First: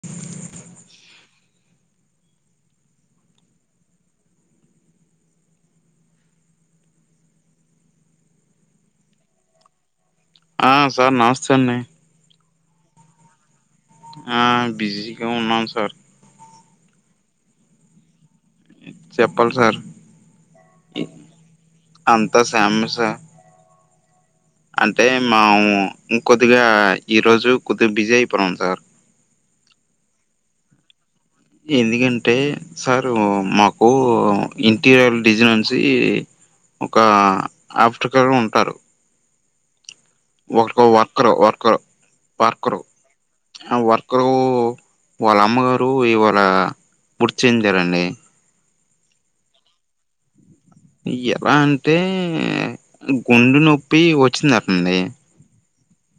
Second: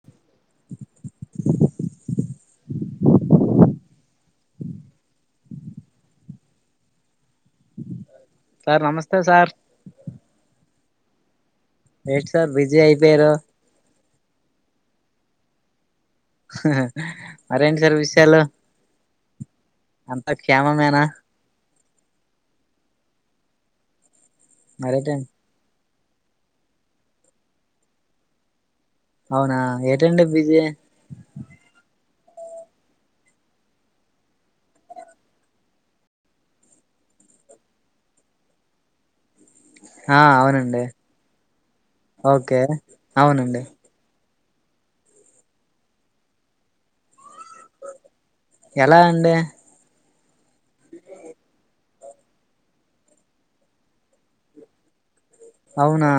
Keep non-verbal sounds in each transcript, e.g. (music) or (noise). (inaudible) Sir నమస్తే sir ఆ sir నమస్తే అండి ఏట్ సార్ బిజీ అయిపోయారు ఆ బిజీగా ఉన్నాం సార్ మరేంటి సార్ విషయాలు చెప్పాలి సార్ అంతా క్షేమమేనా అంతా క్షేమమే సార్ అంటే మరేటండి మాము ఇంకొద్దిగా ఈరోజు కొద్దిగా బిజీ అయిపోయినం సార్ అవునా ఏటండి బిజి ఎందుకంటే సారు మాకు ఇంటీరియర్ డిజైన్ నుంచి ఒక ఆఫటికల్గా ఉంటారు ఆ ఒక అవునండి వర్కరు వర్కరు ఓకే అవునండి ఇక్కరు వాళ్ళ అమ్మగారు ఇవాళ మృతి చెందారండి ఎలా అండి ఎలా అంటే గుండె నొప్పి వచ్చిందటండి అవునా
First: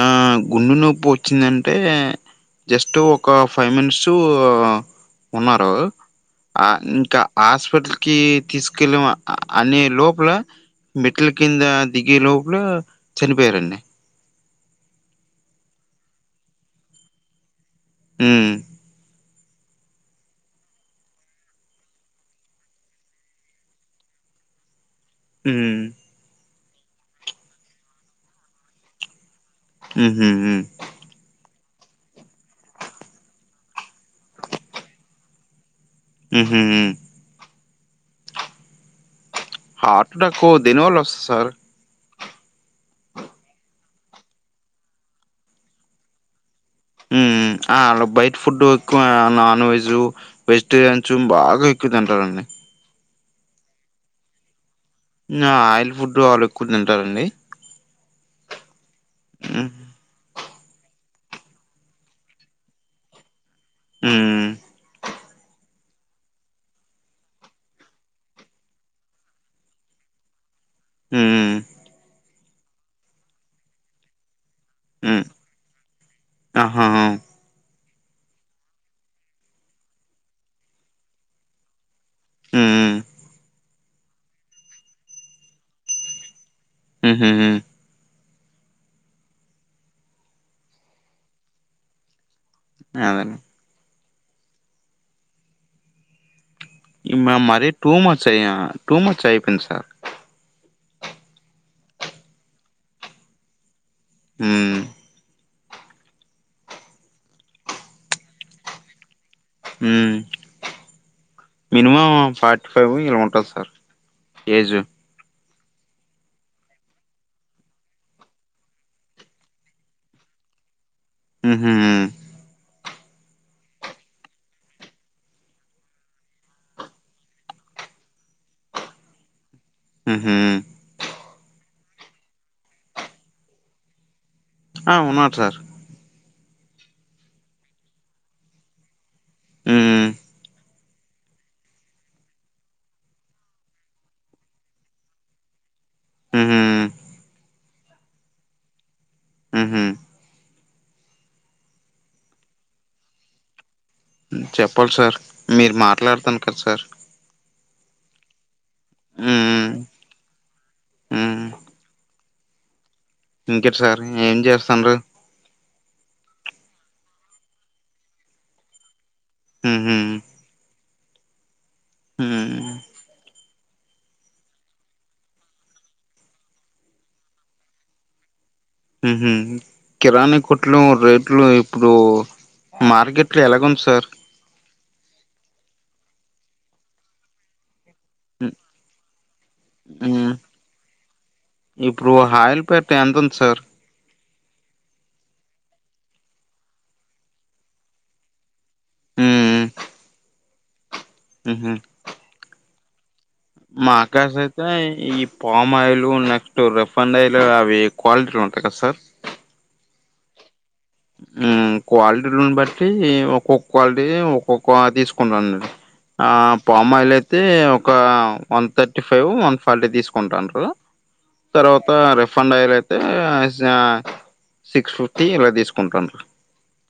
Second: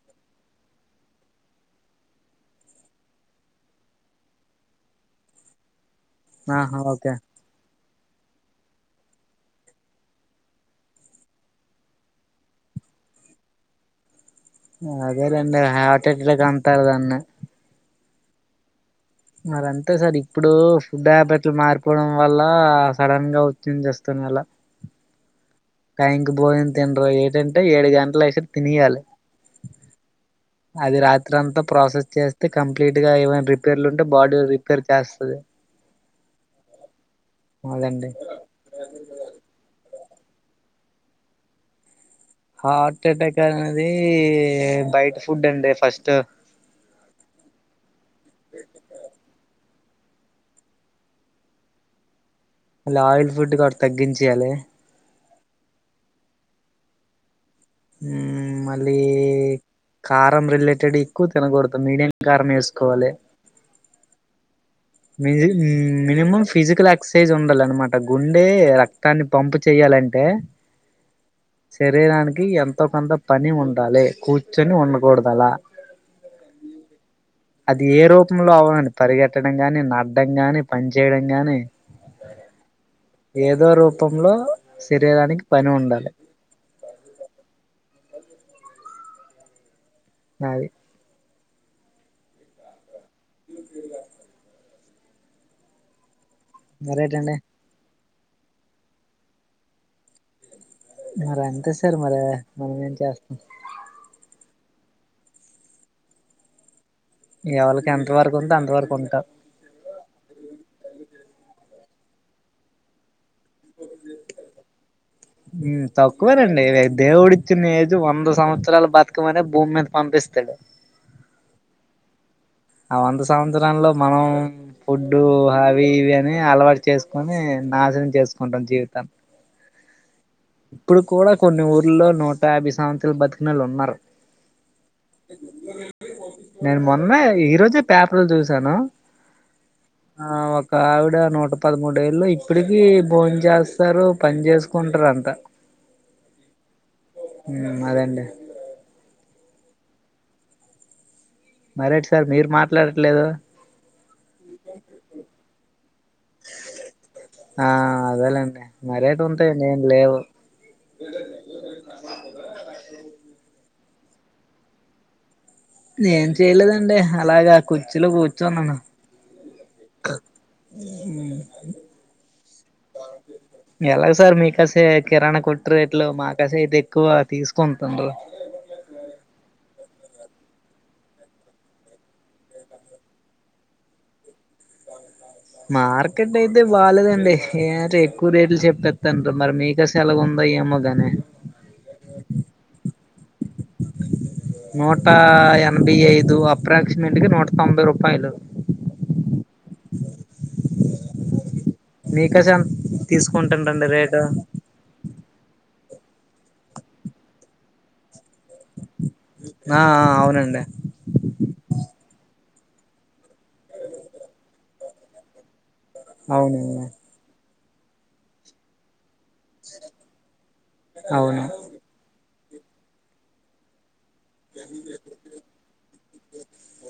ఆ గుండు నొప్పి వచ్చిందంటే జస్ట్ ఒక ఫైవ్ మినిట్స్ ఉన్నారు ఆ ఆహా ఓకే ఇంకా హాస్పిటల్కిి తీసుకెళ్ళం అనే లోపల మెట్ల కింద దిగే లోపల చనిపోయారండి అదే లేండి హార్ట్ అటెక్ అంటారు దాన్ని మ్మ్ మరి అంతే సార్ ఇప్పుడు ఫుడ్ హాబిట్లు మారిపోవడం వల్ల సడన్ గా వచ్చంది చేస్తున్ అలా మ్మ్ టైంకి భోజనం తినరు ఏటంటే ఏడు గంటలు అయ్యేసరికి తినెయ్యాలి ఉహు మ్ అది రాత్రి అంతా ప్రాసెస్ చేస్తే కంప్లీట్ గా ఏవైనా రిపేర్లు ఉంటే బాడీ రిపేర్ చేస్తది ఉహు అదండి హార్ట్ అటాక్కు దేనివళ్ళ వస్తది సార్ హార్ట్ అటాక్ అనేది బయట ఫుడ్ అండి ఫస్ట్ మ్ అలా బయట ఫుడ్ ఎక్కువ నాన్ వెజ్ వెజిటేరియన్ బాగా ఎక్కువ తింటారండి అల ఆయిల్ ఫుడ్ కూడా తగ్గించేయాలి ఆయిల్ ఫుడ్ వాళ్ళు ఎక్కువ తింటారండి ఉ మళ్ళీ హ్మ్. కారం రిలేటెడ్ ఎక్కువ తినకూడదు మీడియం కారం వేసుకోవాలి మ్ మి మినిమం ఫిజికల్ ఎక్సర్సైజ్ ఉండాలన్నమాట గుండె రక్తాన్ని పంపు చేయాలంటే మ్ శరీరానికి ఎంతో కొంత పని ఉండాలి కూర్చ ర్చొని హ్మ్. ఉండకూడదల ఆహా! అది ఏ రూపంలో అవ్వాలని పరిగెట్టడం గాని నడడం గాని పని చేయడం గాని హ్మ్మ్ ఏదో రూపంలో శరీరానికి పని ఉండాలె ఉ హు అది అవును రైట్ అండి ఈమె మర టూమచ్ అయ్యా టూమచ్ అయిపోయింది సార్ మరి అంతే సార్ మరి మనమేం చేస్తాం ఉమ్మ్ ఎవలికి ఎంత వరకు ఉందో అంత వరకు ఉంటా మ్మ్ మినిమం ఫార్టీ ఫైవ్ ఇలా ఉంటుంది సార్ ఏజ్ మ్ తక్కువేనండి దేవుడు ఇచ్చిన ఏజు వంద సంవత్సరలు బతకమనే భూమి మీద పంపిస్తాడు ఆహా ఆ వంద సంవత్సరల్లో మనం ఫుడ్డు హావి ఇవి అని అలవాటు చేసుకుని నాశనం చేసుకుంటాం జీవితం ఆహా ఇప్పుడు కూడా కొన్ని ఊర్లో నూట ఆభై సంవత్సరాలు బతికినోళ్లు ఉన్నారు ఆ ఉన్నార్ సార్ నేను మొన్నే ఈ రోజే పేపర్లు చూసాను హ్మ్. ఆ వక్ ఒక ఆవిడ నూట పదమూడుఏళ్లు ఇప్పటికి భోన్ చేస్తారు పని చేసుకుంటర్ అంత హుహు. ఉమ్ అదేండి హుహు. మరేటి సార్ మీరు మాట్లాడట్లేదు చెప్పాల్ సార్ మీరు మాట్లాడతను కద్ సార్ ఆ అదేలేండి మరేటుంటాయ్ నేం లేవు మ్మ్ ఇంకేట్ సార్ ఏం చేస్తుండు ఏం చెయలేదండి అలాగా కుర్చీలో గూర్చున్నాను ఉ హూ ఉం ఉ (unintelligible) ఉహ్మ్ ఎలా సార్ మీ కసే కిరాణా కొట్టి రేట్లు మా కసే ఇది ఎక్కువ తీసుకుంటుండ్రు ఉహుమ్ కిరాణీ కుట్లు రేట్లు ఇప్పుడు మార్గేట్ లో ఎలాగుది సార్ మార్కెట్ అయితే బాలేేదండి ఏ టి ఎక్కువ హ్మ్. రేట్లు చెప్పేత్తండ్రు మరి మీకసె ఎలాగా హ్మ్. ఉందో ఏమో గాని ఇప్పుడు హాయిల్ పేట్ ఎంత్ ఉంద్ సార్ నూట ఎనిభై ఐదు అప్రాక్సిమేట్గా నూట తొంభై రూపాయలు ఊ ఉమ్ ఉహు మీ కసాం మాకా సెత్ స ఈ palm oil next refined oil అవి క్వాలిటీలు ఉంటాయి కదా సార్ నా ఆ అవునండి ఊమ్ క్వాలిటీలుని బట్టి ఒక్కొ క్వాలిటీది ఒక్కొక్క తీసుకుంటన్న నేను ఆ అవును పామాయిలయితే ఒక one thirty five one forty తీసుకుంటాన్రు అవును తర్వాత రిఫండ్ అయ్యలయితే స సిక్స్ ఫిఫ్టీ ఇలా తీసుకుంటన్రు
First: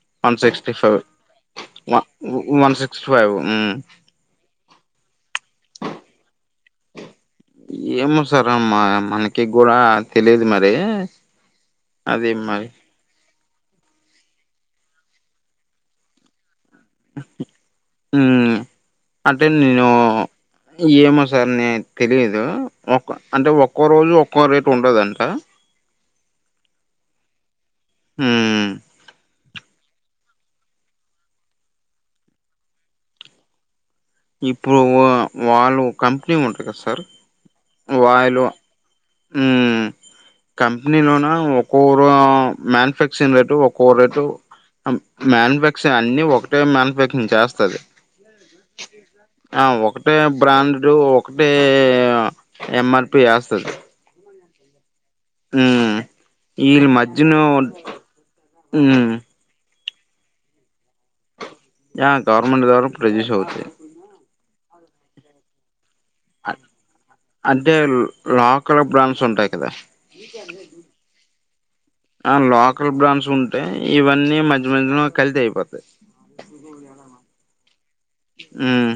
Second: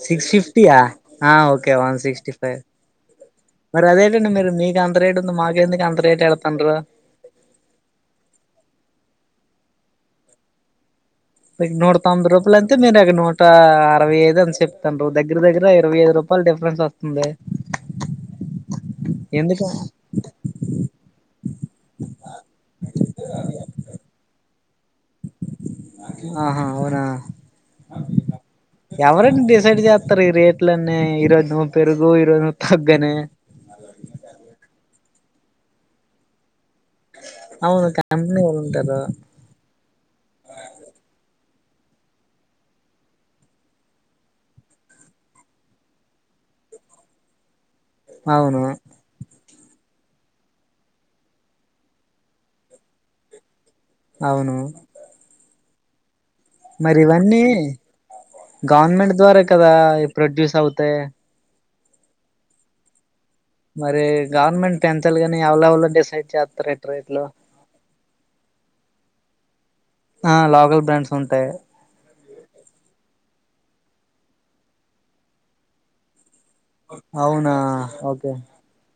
సిక్స్ ఫిఫ్టీ యా అ okay one sixty five one sixty five మ్మ్ మర్ అదేన్ టండి మీరు మీక్ అంత రేటు ఉంది మాకెందుకు అంత రేట్ యడ్ తండ్రు ఏమో సార్ అమ్మా మనకి గూడా తెలిదు మరి నీకు నూట తొంబై అది మరి రూపాలయితే మీరేగా నూట్ టా అరవైఐద్ అన్ చెప్తన్రు దగ్గ్గర దగ్గర ఇరవై అర్ రూపాయలు డిఫరెన్స్ ఒస్ ఊమ్ అంటే ఎందుకు నేను ఏమో సార్ని తెలీదు ఒక్ అంటే ఒక్కో రోజు ఒక్కో రేటు ఉండదండి ఆహా అవు నా ఉమ్ యవరండి డిసైడ్ చేత్తరు ఈ రేట్లన్నీ ఈరోజు నువ్వు పెరుగు ఈరోజు నువ్వు తగ్గనే ఇప్పుడు వ వాళు కంపెనీ ఉంటది గా సార్ వాయిలు దదా ఊమ్ కంపెనీ లోన ఒక్కోరా మ్యానుఫ్యాక్చరింగ్ రేటు ఒక్కొ రేటు అం మ్యానుఫ్యాక్చ అన్ని ఒకటే మ్యానుఫ్యాక్చరింగ్ చేస్తది అవును ఆ ఒకటే బ్రాండు ఒకటే ఎంఆర్పి యాస్తది అవును ఊమ్ ఇల్ మజ్జిను గార్నమెంట్ ద్వారే కదా ఇ ప్రొడ్యూస్ అవుతే యా గవర్నమెంట్ ద్వారా ప్రొజ్యూస్ అవుతే మరి గవర్నమెంట్ పెంచాలి కాని యవల్ యవలొ డిసైడ్ చేత్తారేట్ రేట్లు అంటే లోకల బ్రాండ్స్ ఉంటాయి కదా ఆ లోకల్ బ్రాండ్స్ ఉంటాయ్ ఆ లోకల్ బ్రాండ్స్ ఉంటే ఇవన్నీ మధ్య మధ్యలో కల్తీ అయిపోతయ్ అవునా ఓకే ఊమ్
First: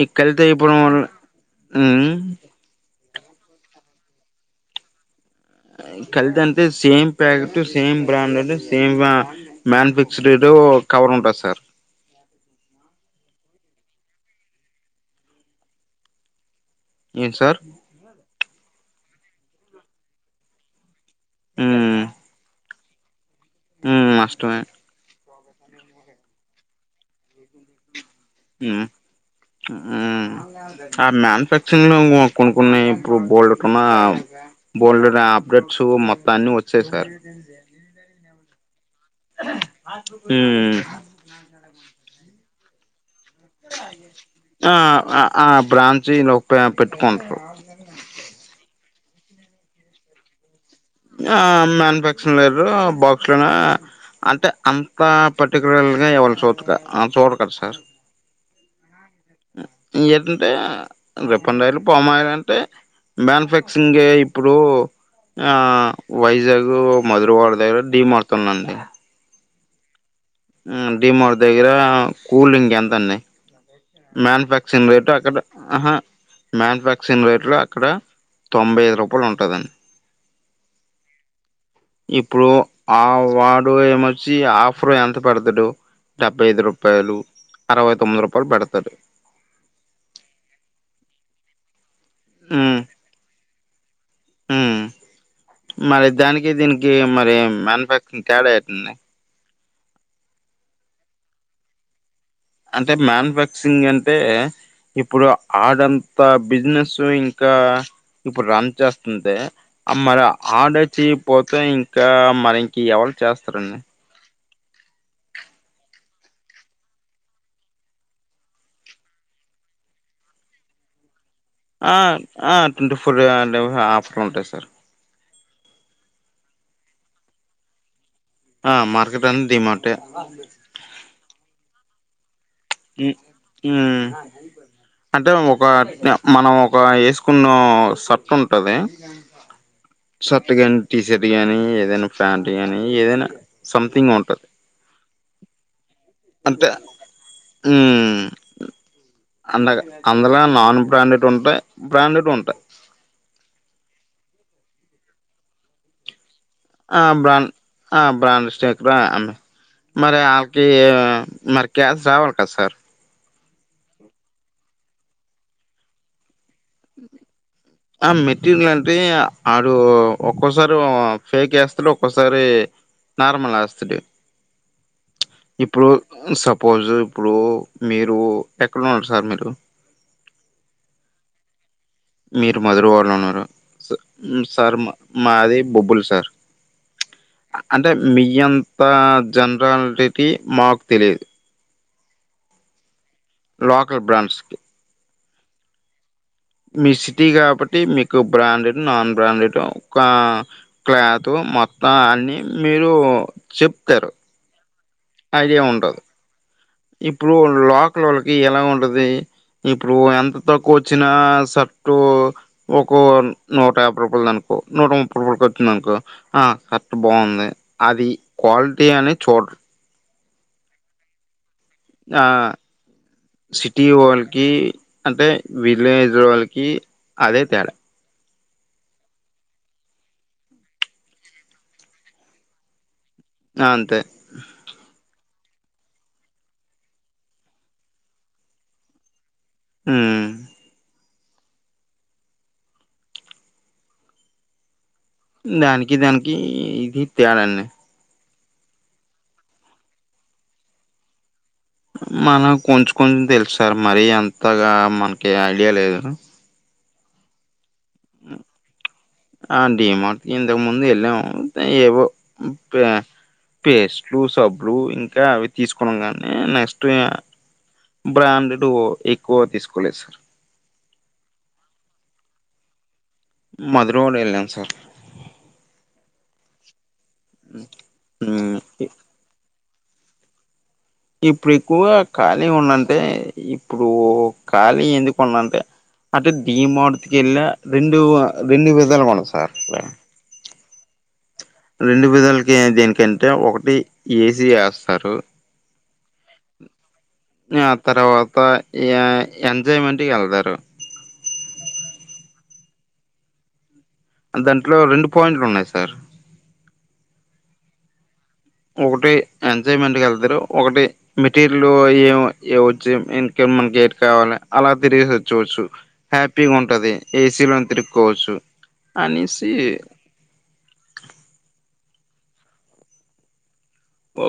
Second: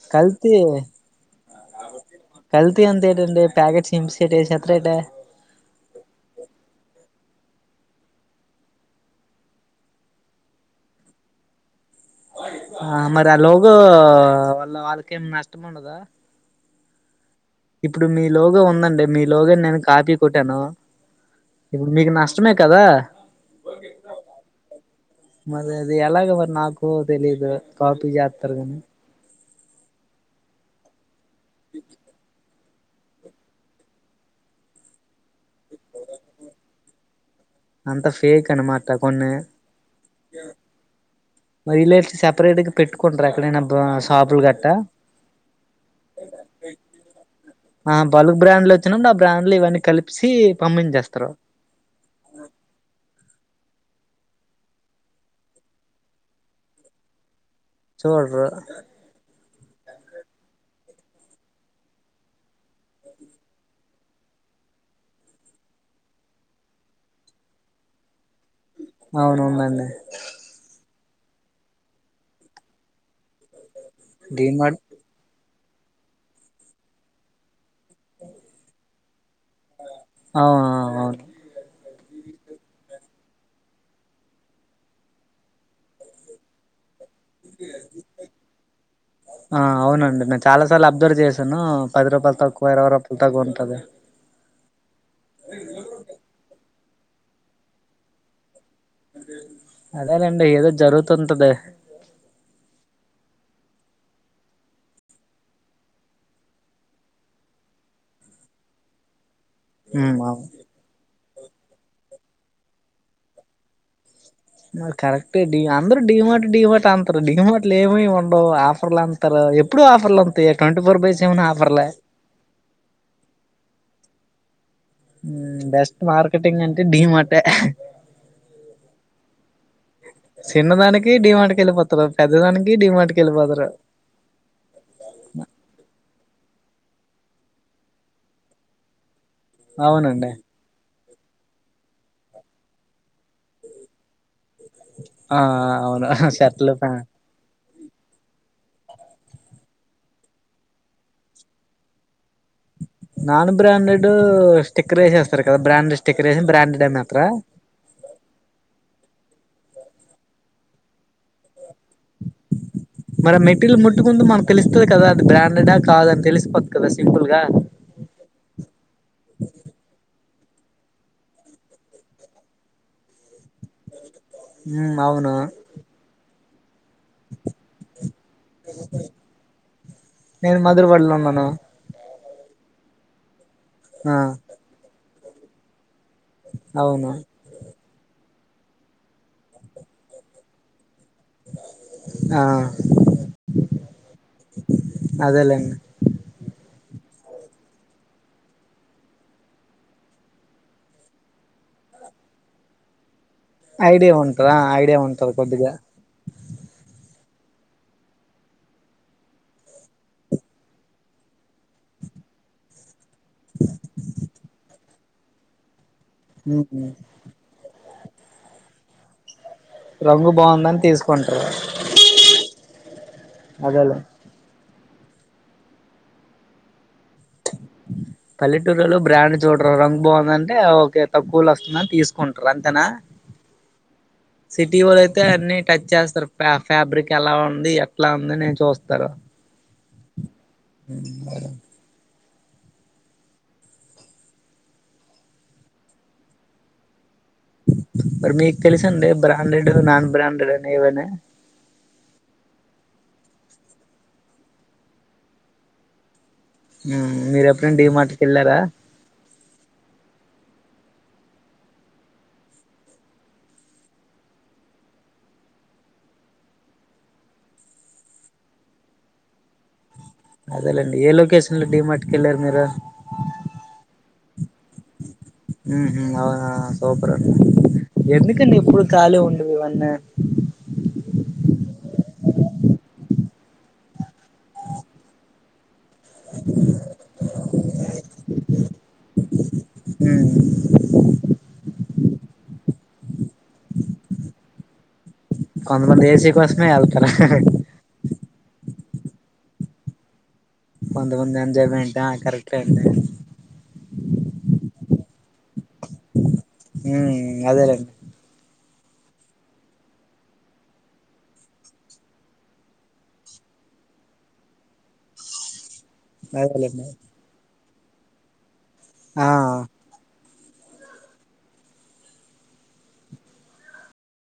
ఈ కల్తీ అయిపోవడం వల్ల ఉమ్ కల్తీ ఎంతేటండి ప్యాకెట్స్ సింప్సేటెస్ ఏసేత్త రేటే అ కల్తీ అంటే same packet same branded same వ మ్యాన్ఫిక్స్డ్ రేట్ ఓ కవర్ ఉంటద్ సార్ ఆ మరి ఆ లోగో వాళ్ళ వాళ్ళకేం నష్టం ఉండదా ఏంట్ సార్ ఇప్పుడు మీ లోగో ఉందండి మీ లోగోన్ నేను కాపీ కొట్టాను ఇప్పుడు ఉమ్ మీకు నష్టమే కదా ఉమ్ నష్టమే మరి అది ఎలాగ మరి నాకు తెలీదు కాపీ జేత్ ఉం ఉ ఉమ్ ఆ మ్యానుఫ్యాక్చనింగో కొను కొన్ని ఇప్పుడు బోల్డుటున్నా బోల్డ్ నా అప్డేట్స్ మొత్తన్ని ఒచ్చాయ్ సార్ అంత ఫేక్ అనమాట కొన్ని ఊమ్ మ ఇలేటి సెపరేట్ గ్ పెట్టుకుంట్ర ఎక్కడైనా షాపులు ఆ గట్టా ఆ అ బ్రాంచిలో ప పెట్టుకుంటారు ఆ బల్క్ బ్రాండ్లు వచ్చినపుడు ఆ బ్రాండ్లు ఇవన్నీ కలిసి పంపించేస్తారు ఆ మమాన్యుఫాక్చరింగ్ లేరు బాక్స్లనా అంటే అంత పర్టిక్యులర్ గా ఎవరూ చూదు క చూడరు కదా సార్ చూడరు ఏ ఏటంటే రిఫైండ్ ఆయిల్ పామ్ ఆయిల్ అంటే మ్యానుఫ్యాక్చరింగే ఇప్పుడు ఆ వైజాగ్ మధుర్వాడ దగ్గర ఢి మార్ట్ ఉందండీ అవునుందండి డి మార్ట్ దగ్గర కూల్ డ్రింక్ ఎంత అండి డీమార్ట్ మ్యానుఫ్యాక్చరింగ్ రేట్ అక్కడ ఆహా మ్యానుఫ్యాక్చరింగ్ రేట్లో అక్కడ తొంభై ఐదు రూపాయలు ఉంటుందండి అవునా (unintelligible) ఇప్పుడు ఆ వాడు ఏమొచ్చి ఆఫర్ ఎంత పెడతాడు డెబ్బై ఐదు రూపాయలు అరవై తొమ్మిది రూపాయలు పెడతడు ఆ అవునండి నేను చాలా సార్లు అబ్జర్వ్ చేశాను పది రూపాయలు తక్కువ ఉమ్ ఇరవై రూపాయలు తక్కువ ఉంటుది మరి దానికి దీనికి మరి మ్యానుఫ్యాక్చరింగ్ తేడా ఎటుంది అదేనండి ఏదో జరుగుతుంటది అంటే మ్యానుఫ్యాక్చరింగ్ అంటే ఇప్పుడు ఆడంతా బిజినెస్ ఇంకా ఇప్పుడు రన్ చేస్తుంటే ఉమ్ మరి అవును ఆర్డర్ ఇచ్చి పోతే ఇంకా మరి ఇంకి ఎవరు చేస్తారండి కరెక్ట్ డీ అందరు డి మార్ట్ డి మార్ట్ అంటరు డి మార్ట్లు ఏం ఉండవు ఆఫర్లు అంత ఎప్పుడు ఆఫర్లు వాతయ twenty four by seven offer twenty four ఆఫర్లు ఉంటాయి సార్ బెస్ట్ మార్కెటింగ్ అంటే ఢీ మార్టే ఆ మార్కెట్ అంటే ఢీ మార్టే చిన్న దానికి డి మార్టుకి వెళ్ళపోతారు పెద్ద దానికి ఢీ మార్ట్కె వెళ్ళిపోతారు అ అంటే ఒక నె మనం ఒక ఏసుకున్న షర్ట్ ఉంటది అవునండి షర్ట్ గాని టీషర్ట్ గాని ఏదైనా ప్యాంట్ గానీ ఏదైనా సంథింగ్ ఉంట ఆ ఆ అవున అంతే ఊమ్ అండగా అందులో నాన్ బ్రాండెడ్ ఉంటయి బ్రాండెడ్ ఉంటయి నాన్ బ్రాండెడ్ స్టిక్కర్ ఏసేస్తరు కదా బ్రాండ్ స్టిక్కర్ ఏసి బ్రాండ్ ఆ బ్రాండ్ ఆ బ్రాండ్ స్టేకరా మరి ఆళ్కి మరి క్యాస్ రావట సార్ మరి మెటీరియల్ ముట్టుకుంటూ మనకు తెలుస్తది కదా అది బ్రాండెడ్ కాదని తెలిసిపోద్దు కదా సింపుల్ గా ఆ మెటీరియల్ అంటే ఆడు ఒక్కోసారి ఓ ఫేక్ ఏస్తడు ఒక్కోసారి నార్మల్ ఎస్టాడు ఉమ్ అవునా ఇప్పుడు సపోజ్ ఇప్పుడు మీరు ఎక్కడ ఉన్నారు సార్ మీరు నేను మధురవాడలో ఉన్నాను మీరు మధురవాడలో ఉన్నరు స ఆ మ్ స సార్ మా మాది బొబ్బులు సార్ అవును అంటే మీ అంత జనరాలిటీకి మాకు తెలిదు ఆ లోకల్ బ్రాడ్స్కి అదేలేండి మీ సిటీ కాబట్టి మీకు బ్రాండెడ్ నాన్ బ్రాండెడ్ ఒక క్లాత్ మొత్తం అన్ని మీరు చెప్తారు ఐడియా ఉంటదా ఐడియా ఉం ఐడియా ఉంటదు ఇప్పుడు లోకలోళ్ళకి ఎలా ఉంటది ఇప్పుడు ఎంత తక్కువొచ్చినా షర్టు ఒకో నూట యాభై రూపాయలదనుకో నూట ముప్పై రూకొచ్చిందనుకో అ ఉమ్ షర్ట్ బాగుంది అది క్వాలిటీ అని చూడరు రంగు బాగుందని తీసు కొన్ట్రు ఆ సిటీ ఓల్ కి అంటే విలేజ్ వాళ్ళకి అదే తేడా పల్లెటూరోళ్లు బ్రాండ్ చూడరు రంగు బాగుందంటే ఆ ఓకే తక్కువులొ ఒస్తుందని తీసుకుంటరు అంతేనా అ అంతే సిటీ వలయితే అన్ని టచ్చేస్తరు ఫ్యా ఫ్యాబ్రిక్ ఎలా ఉంది ఎట్లా ఉందనీ చూస్తరు ఊమ్ ఉమ్మ్ దానికి దానికి ఇది తేడని మరి మీక్ తెలుసండి బ్రాండెడ్ నాన్ బ్రాండెడ్ అని ఏవని మనకొంచె కొంచెం తెలుసార్ మరి అంతగా మనకి ఐడియా లేదు ఉమ్ మీరెప్పుడన్న డీమార్ట్ కెల్లారా ఆ డీ మాట్ ఇంతముందు వెళ్ళాము ఏవో ఉమ్ ప్ పేస్ట్లు సబ్లు ఇంకా అవి తీసుకున్నాంగానీ నెక్స్ట్ బ్రాండుడ్ ఎక్కువ తీసుకోలేదు సార్ అదేలేండి ఏ లొకేషన్లు డి మార్ట్ కెళ్ళారు మీరు మధురవాడ యెళ్ళామ్ సార్ ఉహు అవుహ సూపర్అండి ఎందుకని ఉమ్, ఎప్పుడు ఇ- ఖాళీ ఉండవివన్నీ ఇప్పుడు ఎక్కువగా ఖాళీ ఉన్నంటే ఇప్పుడు ఖాళీ ఎందుకుండంటే అంటే డీ మార్తికెళ్ళ రెండు రెండు విధాలు (unintelligible) సార్ రెండు విధలకి దేనికంటే ఒకటి ఏసీ వేస్తారు కొంత మంది ఏసీ కోసమే వెళ్తారు ఆ తర్వాత య ఎంజాయ్మెంట్కి వెళ్తారు కొంతమంది ఎంజాయ్మెంట ఆ కరెక్ట్ అండి దాంట్లో రెండు పాయింట్లు ఉన్నాయి సార్ మ్మ్ ఆదేలెండి ఒకటి ఎంజాయ్మెంట్కి వెళ్తారు ఒకటి మెటీరియల్ ఏ వచ్చు ఇక మనకి ఎట్ కావాలి అలా తిరిగిసి వచ్చేయవచ్చు హ్యాపీగా అదేలేండి ఉంటుది ఏసీలో తిరుక్కోవచ్చు అనేసి ఆ